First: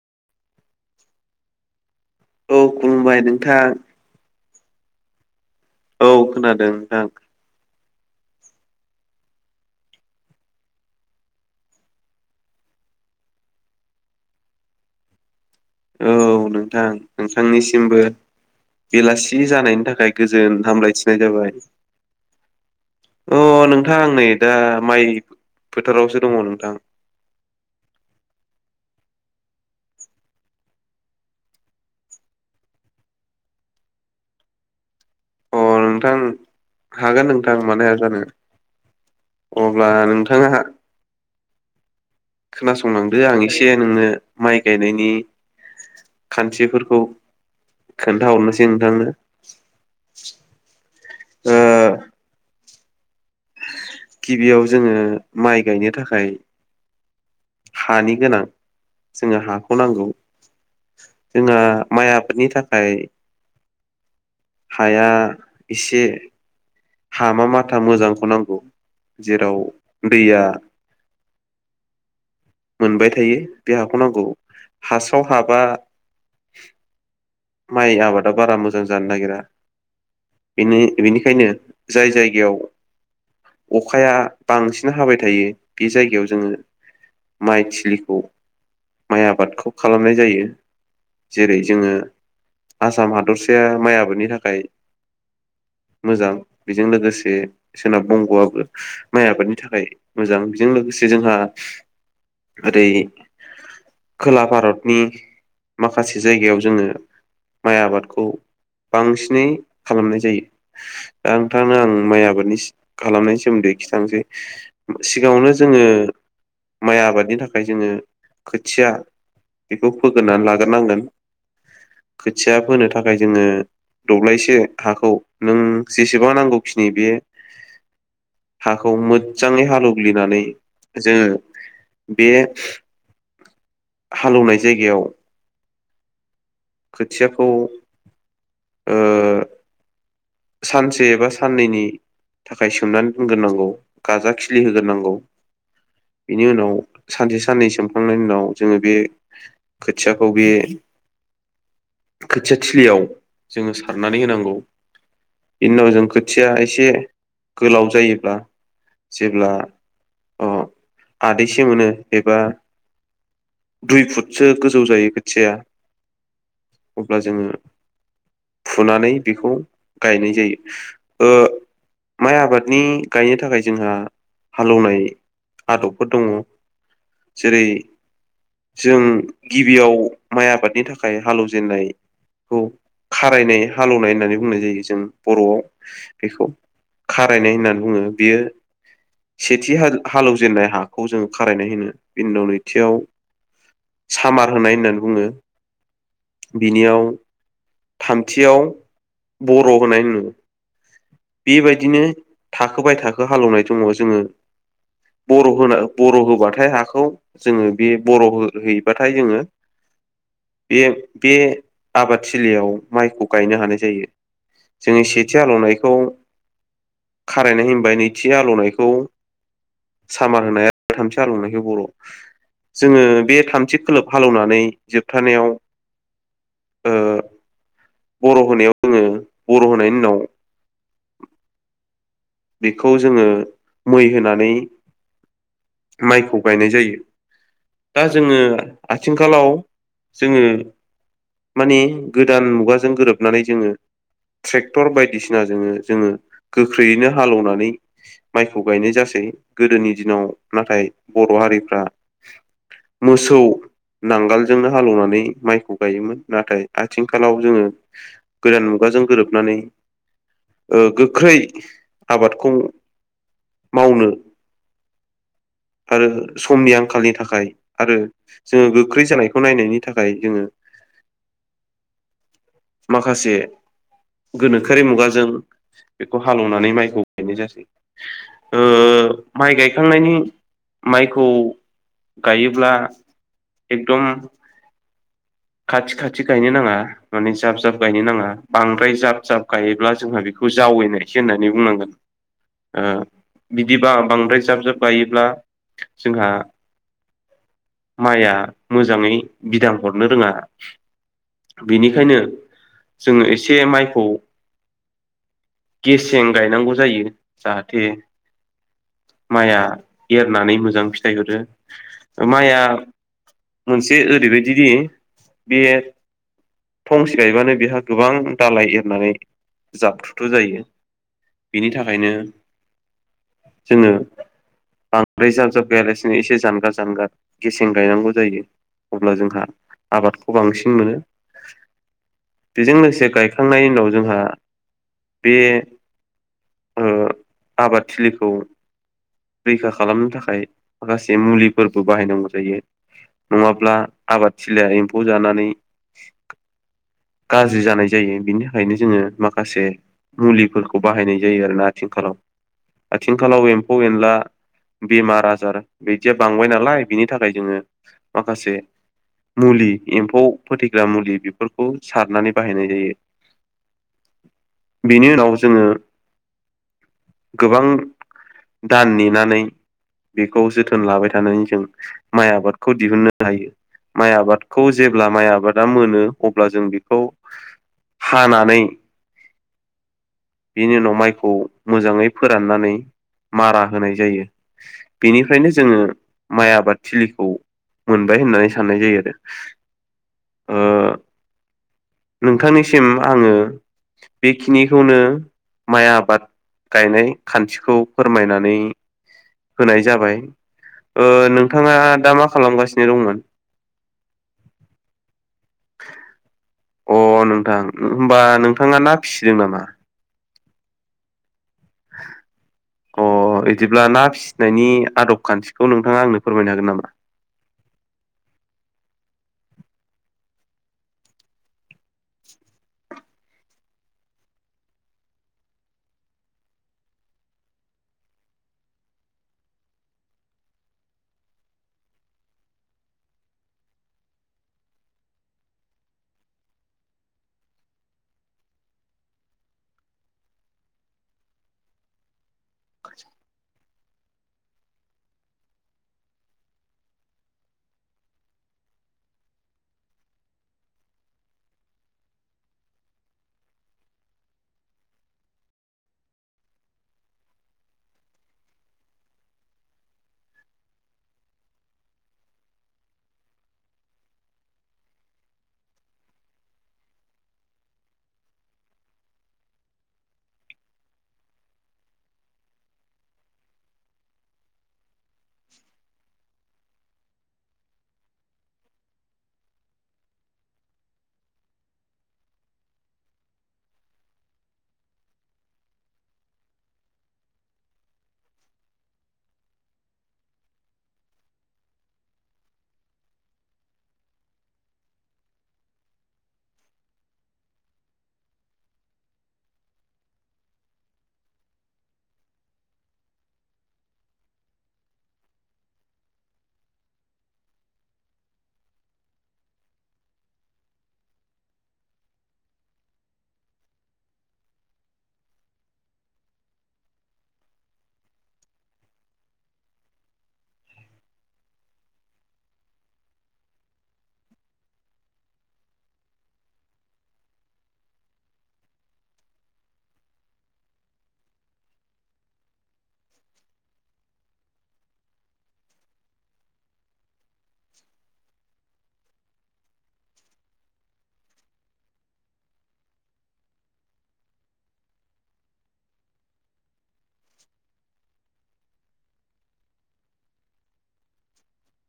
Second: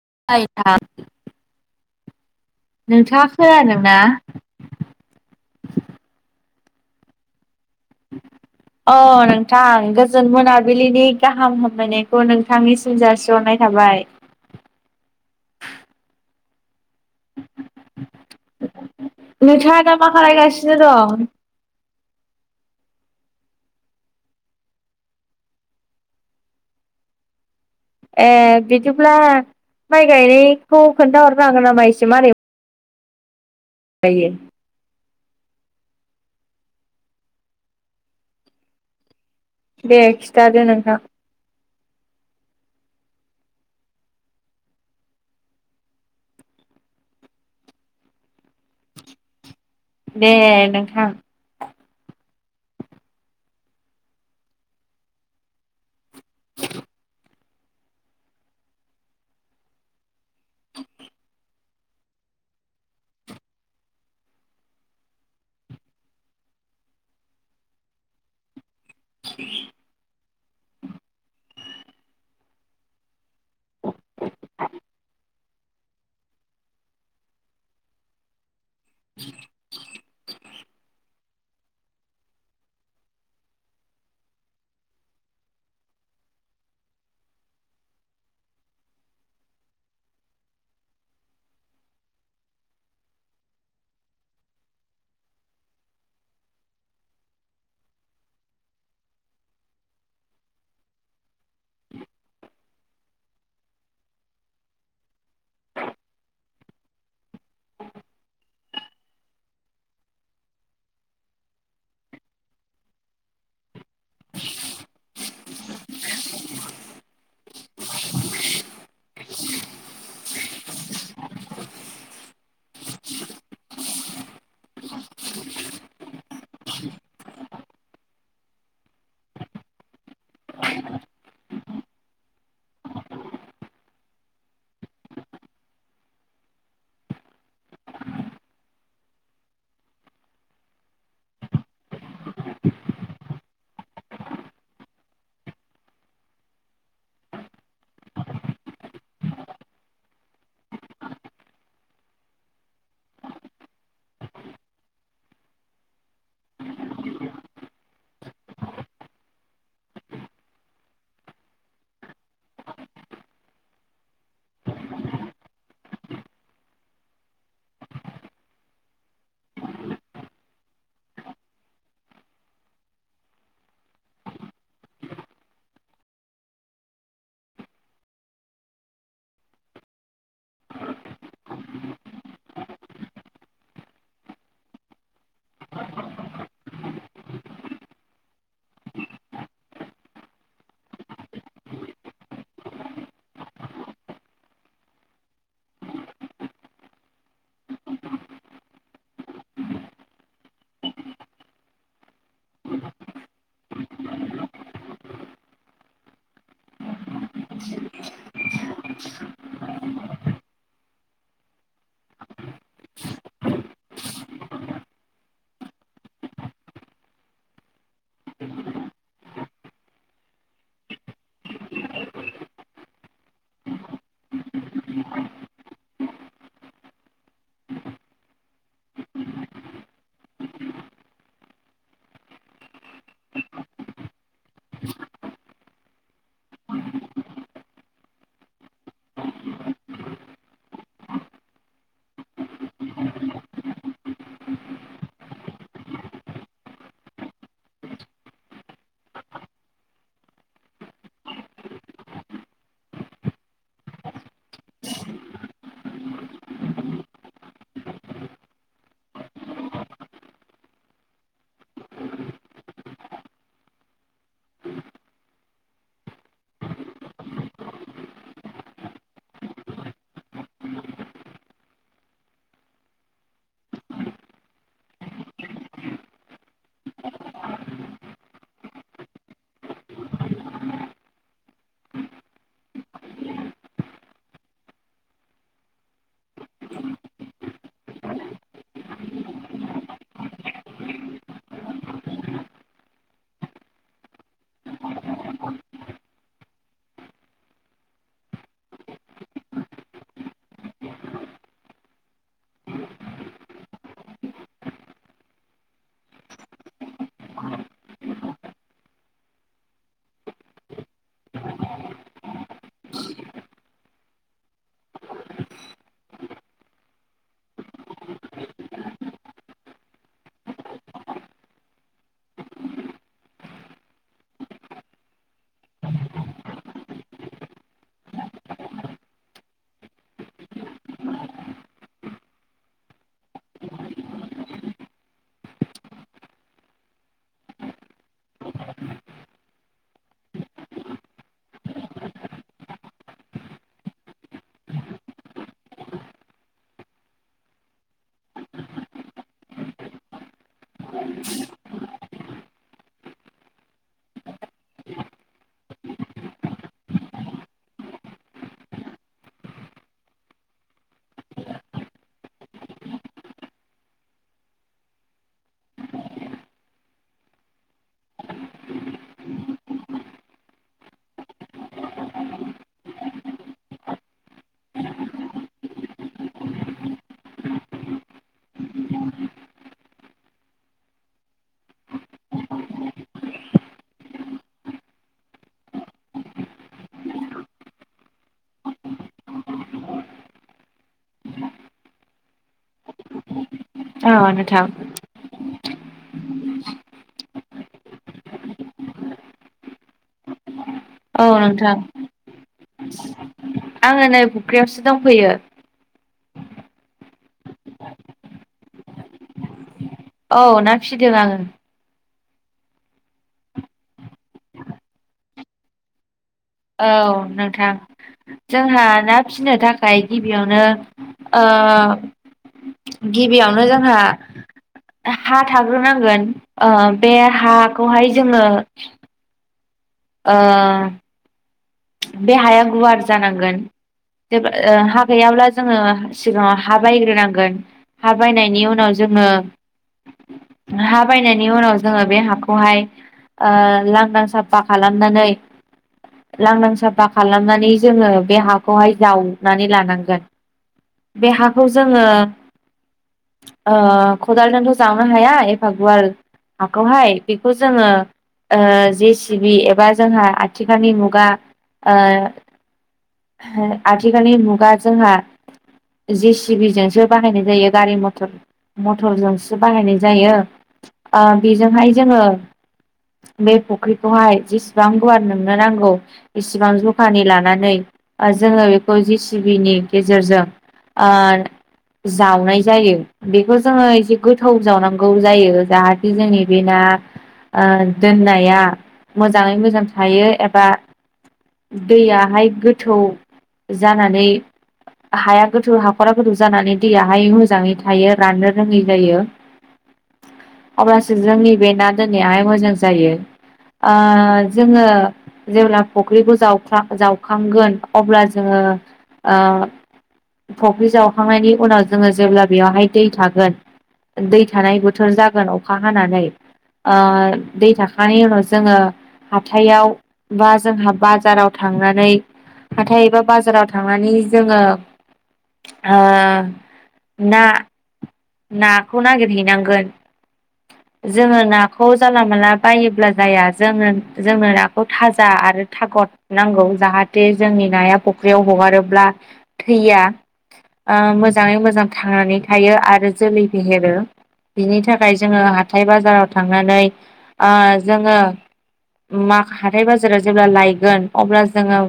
[unintelligible] औ खुलुमबाय नोंथाङा नोंथां खोनादों ना? औ खोनादों नोंथां। [inaudible] अ नोंथां गोजोन मोनाबिलिनि गाहाम हामलायनायखौ नोंथांनिसिम जासिहरनाय थाबाय औ नोंथां नोंथांनिसिमबो बेलासि नोंथाङा जानायनि दा मा थाखाय गोजोन खालायगासिनो हामलायथिनाय दं? जाबाय। अ नोंथां आं नै दा माइ फोथारावसो दङ नोंथां। [inaudible] ए बिदिब्ला माइ गायनायखौ खोन्थाहरनो हागोन नामा एसे मारै जायो अ नोंथां हागोन नोंथां मानो हाया जानो। अब्ला दे नोंथाङा खिथादो नोंथां। खोनासंलांदो आं एसे नोंनो माइ गायनायनि खान्थिफोरखौ खोन्थाहरनोसै नोंथांनो। दे नोंथां। ओ गिबियाव जोङो माइ गायनो थाखाय हानि गोनां जोंनो हाखौ नांगौ। जोंहा माइ आबादनि थाखाय हाया एसे हामा माथा मोजांखौ नांगौ जेराव दैया मोनबाय थायो बे हाखौ नांगौ हासाव हाबा माइ आबादा बारा मोजां जानो नागिरा बेनि बेनिख नो जाय जायगायाव अखाया बांसिन हाबाय थायो बे जायगायाव जोङो माइथिलिखौ माइ आबादखौ खालामनाय जायो जेरै जोङो आसाम हादरसाया माइ आबादनि थाखाय [inaudible] मोजां बेजों लोगोसे सोनाब बंग'आबो माइ आबादनि थाखाय मोजां बेजों लोगो जोंहा ओरै खोला भारतनि माखासे जायगायाव जोङो माइ आबादखौ बांसिनै खालामनाय जायो दा नोंथां आं माइ आबादनि खालामनायनि सोमोन्दै खिथानसै सिगाङावनो जोङो माइ आबादनि था खाय जोङो खोथिया बेखौ फोग्रोननानै लाग्रोनांगोन। खोथिया फोनो थाखाय जोङो दब्लायसे हाखौ नों जे सेबां नांगौखिनि बे हाखौ मोजाङै हालौग्लिनानै जोङो बे हालौनाय जायगायाव खोथियाखौ ओ सानसे एबा साननैनि थाखाय सोमनानै दोनग्रोनांगौ गाजा खिलि होग्रोनांगौ। बेनि उनाव सानसे साननै सोमखांनायनि उनाव जोङो बे खोथियाखौ बे अ खोथिया थिलियाव जोङो सारनानै होनांगौ बिनि उनाव जों खोथिया एसे गोलाव जायोब्ला जेब्ला अ आदैसे मोनो एबा दुइ फुटसो गोजौ जायो खोथिया अब्ला जोङो फुनानै बेखौ गायनाय जायो ओ माइ आबादनि गायनो थाखाय जोंहा हालेवनाय आदबफोर दङ जेरै जों गिबियाव माइ आबादनि थाखाय हालेवजेननाय खौ खारायनाय हालौवनाय होननानै बुंनाय जायो जों बर'वाव बेखौ खारायनाय होननानै बुङो बेयो सेथि हालेवजेननाय हाखौ जोंङो खारायनाय होनो बिनि उनाव नैथियाव सामार होनाय होननानै बुङो बिनियाव थामथियाव बर' होनाय होनो बेबायदिनो थाखो बाय थाखो हालेवनाय दङ जोङो बर' होना बर' होबाथाय हाखौ जोङो बे बर' हैबाथाय जोङो बे बे आबादथिलियाव माइखौ गायनो हानाय जायो जोङनि सेथि हालौनायखौ खारायनाय होनबाय नैथि हालौनायखौ सामार होनाय थामथि हालौनायखौ बर' जोङो बे थामथि खोलोब हालेवनानै जोबथानायाव बर' होनायाव जोङो बर' होनायनि उनाव बेखौ जोङो मै होनानै माइखौ गायनाय जायो दा जोङो आथिखालाव जोङो माने गोदान मुगाजों गोरोबनानै जोङो ट्रेक्टर बायदिसिना जोङो जोङो गोख्रैयैनो हालेवनानै माइखौ गायनाय जासै गोदोनि दिनाव नाथाय बर' हारिफ्रा मोसौ नांगालजोंनो हालेवनानै माइखौ गायोमोन नाथाय आथिंखालाव जोङो गोदान मुगानि जों गोरोबनानै गोख्रै आबादखौ मावनो [inaudible] आरो समनि आंखालनि थाखाय आरो जोङो गोख्रै जानायखौ नायनायनि थाखाय जोङो [inaudible] माखासे गोनोखोआरि मुगाजों बेखौ हालौवनानै माइ गायनाय जासै ओ माइ गायखांनायनि माइखौ गायोब्ला एकदम खाथि खाथि गायनो नाङा माने जाब जाब गायनो नाङा बांद्राय जाब जाब गायोब्ला जोंहा बे बेखौ जावैनायसो होननानै बुंनांगोन ओ बिदिबा बांद्राय जाब जाब गायोब्ला जोंहा माइआ मोजाङै बिदां हरनो रोङा बेनिखायनो जोङो एसे माइखौ गेसें गायनांगौ जायो जाहाथे माइआ एरनानै मोजां फिथाइ हरो माइआ मोनसे ओरैबायदिदि बे थंसे गायबानो बेहा गोबां दालाय एरनानै जाबथुथु जायो बेनि थाखायनो जोङो बांद्राय जाब जाब गायालासिनो एसे जानगार जानगार गेसें गायनांगौ जायो अब्ला जोंहा आबादखौ बांसिन मोनो बेजों लोगोसे गायखांनायनि उनाव जोंहा बे ओ आबादथिलिखौ रैखा खालामनो थाखाय माखासे मुलिफोरबो बाहायनांगौ जायो नङाब्ला आबाद थलिया एम्फौ जानानै गाज्रि जानाय जायो बिनि थाखायनो जोङो माखासे मुलि फोरखौ बाहायनानाय जायो आरोना आथिंखालाव आथिंखालाव एमफौ एन ला बेमार आजार बिदिया बांबाय नालाय बिनि थाखाय जोङो माखासे मुलि एम्फौ फोथैग्रा मुलि बेफोरखौ सारनानै बाहायनाय जायो बेनि उनाव जोङो गोबां दान नेनानै बेखौ जोथोन लाबाय थानानै जों माइ आबादखौ दिहुननो हायो माइ आबादखौ जेब्ला माइ आबादा मोनो अब्ला जों बेखौ हानानै बेनि उनाव माइखौ मोजाङै फोराननानै मारा होनाय जायो बेनिफ्रायनो जोङो माइ आबाद थिलिखौ मोनबाय होननानै साननाय जायो आरो ओ [unintelligible] नोंथांनिसिम आङो औ नोंथां बेखिनिखौनो माइ आबाद गायनाय खान्थिखौ फोरमायनानै होनाय जाबाय ओ औ नोंथां नोंथाङा दा मा खालामगासिनो दंमोन आङो नै फुख्रियावसो दंफैयो अ नोंथां होमबा नोंथाङा ना फिसिदों नामा औ ना फिदों आङो अ बिदिब्ला ना फिसिनायनि आदब खान्थिखौ नोंथाङा आंनो फोरमायनो हागोन नामा? औ नोंथां जोंहा ना फिननो थाखाय गिबियावनो ओ गिबियावनो जोंहा हा थाग्रोनांगोन ओ बे हाखौहाय जोङो ओ बे हाया गुवार जानांगोन जे हा गैयाब्ला जोङो सिगाङाव हा बायग्रोनांगोन हा बायनायनि उनाव जोङो हा बायनायनि उनाव जोङो बे हाखौ खौहाय ओ लांदां साफा खालामनानै लांदां साफा खालामनानै जोङो बे हाखौहाय जावनानै लानांगोन बे हाखौ जोङो ओ खदालजोंथ' जावनो हाया एफा गुवार हाखौहाय बेखौ जोङो ओ जे सिबि एबा जोंहा आथिखालनि मु गा ओ हो आथिखालनि मुगा जोंहा जे सिबिजोंसो बाहायनाय जायो गारि मटर मटरजोंसो बाहायनाय जायो ओ बेजोंहाय जोङो बे फुख्रिखौहाय जेसेबां गुवार नोंनो नांगौ इसिबां जखानि लानानै ओ जोङो बेखौ जि सिबिनि गेजेरजों आ जावनाय जायो बेखौ जोङो एसे गोथोव जावनांगौ जायो जाहाथे जोंनि बे ना ओ दोननाया मोजाङै मोजां थायो एबा दैयाहाय गोथौ जानानै हाया गोथौ हाखरा गोथौ जानानै दैयाहाय मोजाङै थायो राननो रोङै जायो अब्लासो जोंनि बे ना दोननायाहाय मोजां जायो ओ जोङो जेब्ला फुख्रिखौ जावख्ला जावखांगोन अब्ला जोङो फख्रि जावखांनायनि उनाव जोङो जेब्ला बेवहाय दै थागोन दै थानाय बोथोर जागोन अखा हानानै दै थाखानायनि उनाव जोङो हाथायाव बा जोंहा बाराव थांनानै हाथाय एबा बाजाराव थांनानै जोङो ओ ना नाखौ नागिरहैनांगोन जोङो नाखौ जानला माला बायोब्ला जाया जो जोंनो नाखौ थाजा आरो आरो थाखकर नांगौ जाहाथे जोंनि नाया फुख्रियाव हगारोब्ला थैया मोजाङै मोजां थांनानै थायो आरो जोलै फेहेरो बिनि थाखाय जोङो हाथाय बाजाराव थांनानै जोङो मा हाथाय बाजारा जेब्ला लायगोन अब्ला जोङो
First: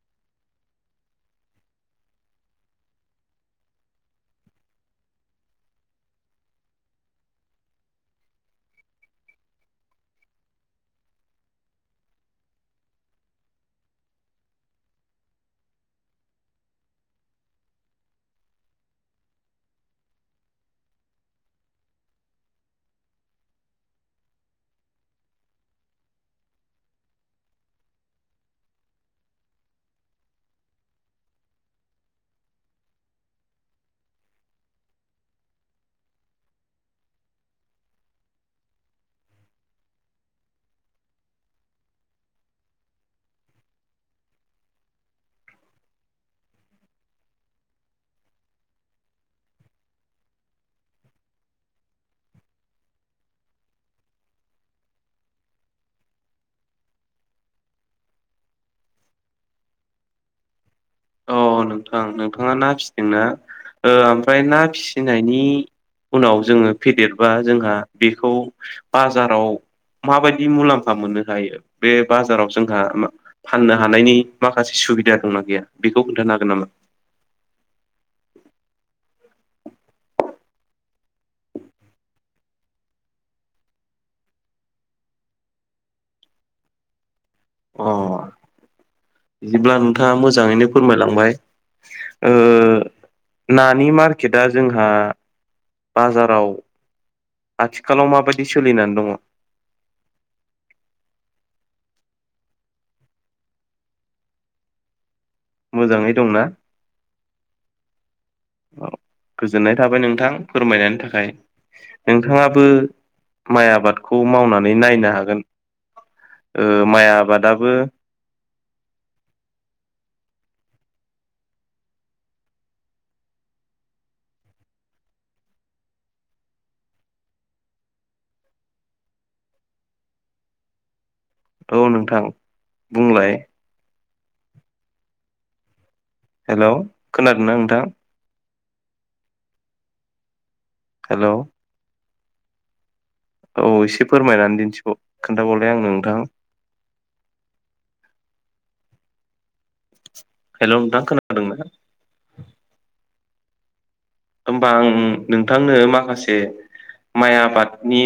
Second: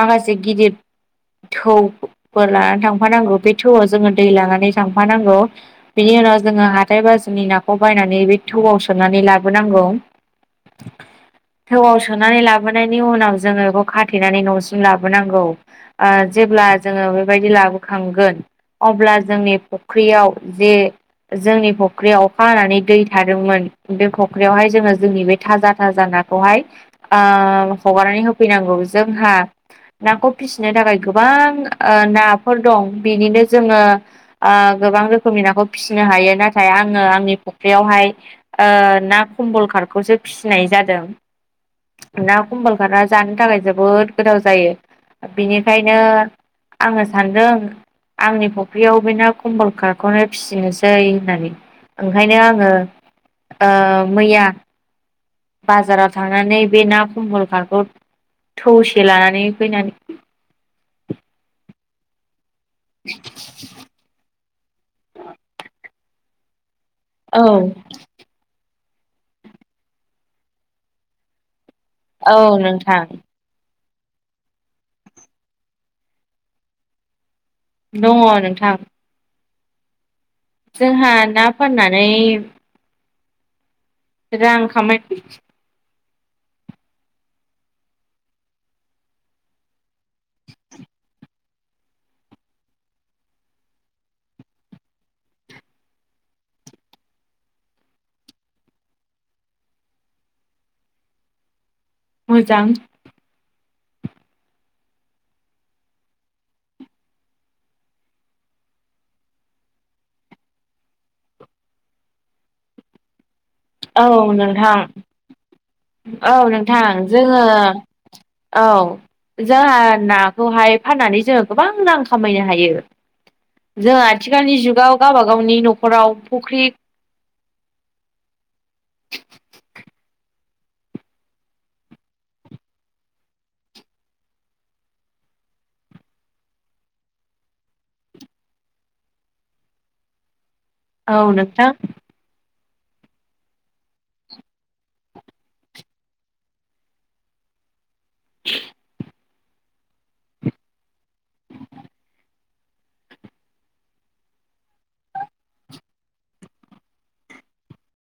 माखासे गिदिर थौफोर लानानै थांफानांगौ बे थौआव जोङो दै लानानै थां नांगौ बिनि उनाव जोङो हाथाय बाजारनि नाखौ बायनानै बे थौआव सोनानै लाबोनांगौ [inaudible] थौआव सोनानै लाबोनायनि उनाव जोङो बेखौ खाथेनानै न'सिम लाबोनांगौ जेब्ला जोङो बेबायदि लाबोखांगोन अब्ला जोंनि फुख्रियाव जे जोंनि फख्रियाव अखा हानानै दै थादोंमोन बे फख्रियावहाय जोङो जोंनि बे थाजा थाजा खौहाय हगारनानै होफैनांगौ जोंहा नाखौ फिसिनो थाखाय गोबां नाफोर दं बिनिनो जोङो ओ गोबां रोखोमनि नाखौ फिसिनो हायो नाथाय आङो आंनि फुख्रियावहाय ना खम्बल खालाम खौसो फिसिनाय जादों ना कम्बल खारना जानो थाखाय जोबोद गोथाव जायो बिनिखायनो आङो सानदों आंनि फुख्रियाव बे ना कम्बल खारखौनो फिसिनोसै होननानै ओंखायनो आङो मैया बाजाराव थांनानै बे ना कमबल कारखौ थौसे लानानै फैनानै औ नोंथां नोंथाङा ना फिसिदोंना ओमफ्राय ना फिसिनायनि उनाव जोङो फेदेरबा औ जोंहा बेखौ बाजाराव माबायदि मुलाम्फा मोननो हायो बे बाजाराव औ जोंहा नोंथां फाननो हानायनि माखासे सुबिदा दंना गैया बेखौ खोन्थानो हागोन नामा दङ नोंथां जोंहा ना फाननानै रां खामायै अ [inaudible] बिदिब्ला नोंथाङा मोजाङैनो फोरमायलांबाय नानि मार्केटआ जोंहा बाजाराव आथिखालाव माबायदि सोलिनानै दङ [inaudible] मोजां मोजाङै दंना औ [inaudible] गोजोननाय थाबाय नोंथां फोरमायनायनि थाखाय नोंथाङाबो माइ औ आबादखौ मावनानै नोंथां नायनो हागोन औ ओ नोंथां माइ जोङो आबादाबो औ जोंहा ना खौहाय फाननानै जोङो गोबां रां खामायनो हायो जों आथिखालनि जुगाव गावबा गावनि न'खराव फुख्रि [inaudible] औ नोंथां बुंलाय हेल' खोनादोंना नोंथां? औ हेलौ नोंथां औ एसे फोरमायनानै दिन्थिबाव खोन्थाबावलाय आंनो नोंथां हेल' नोंथां खोनादों ना? होमबा आं नोंथांनो माखासे माइ आबादनि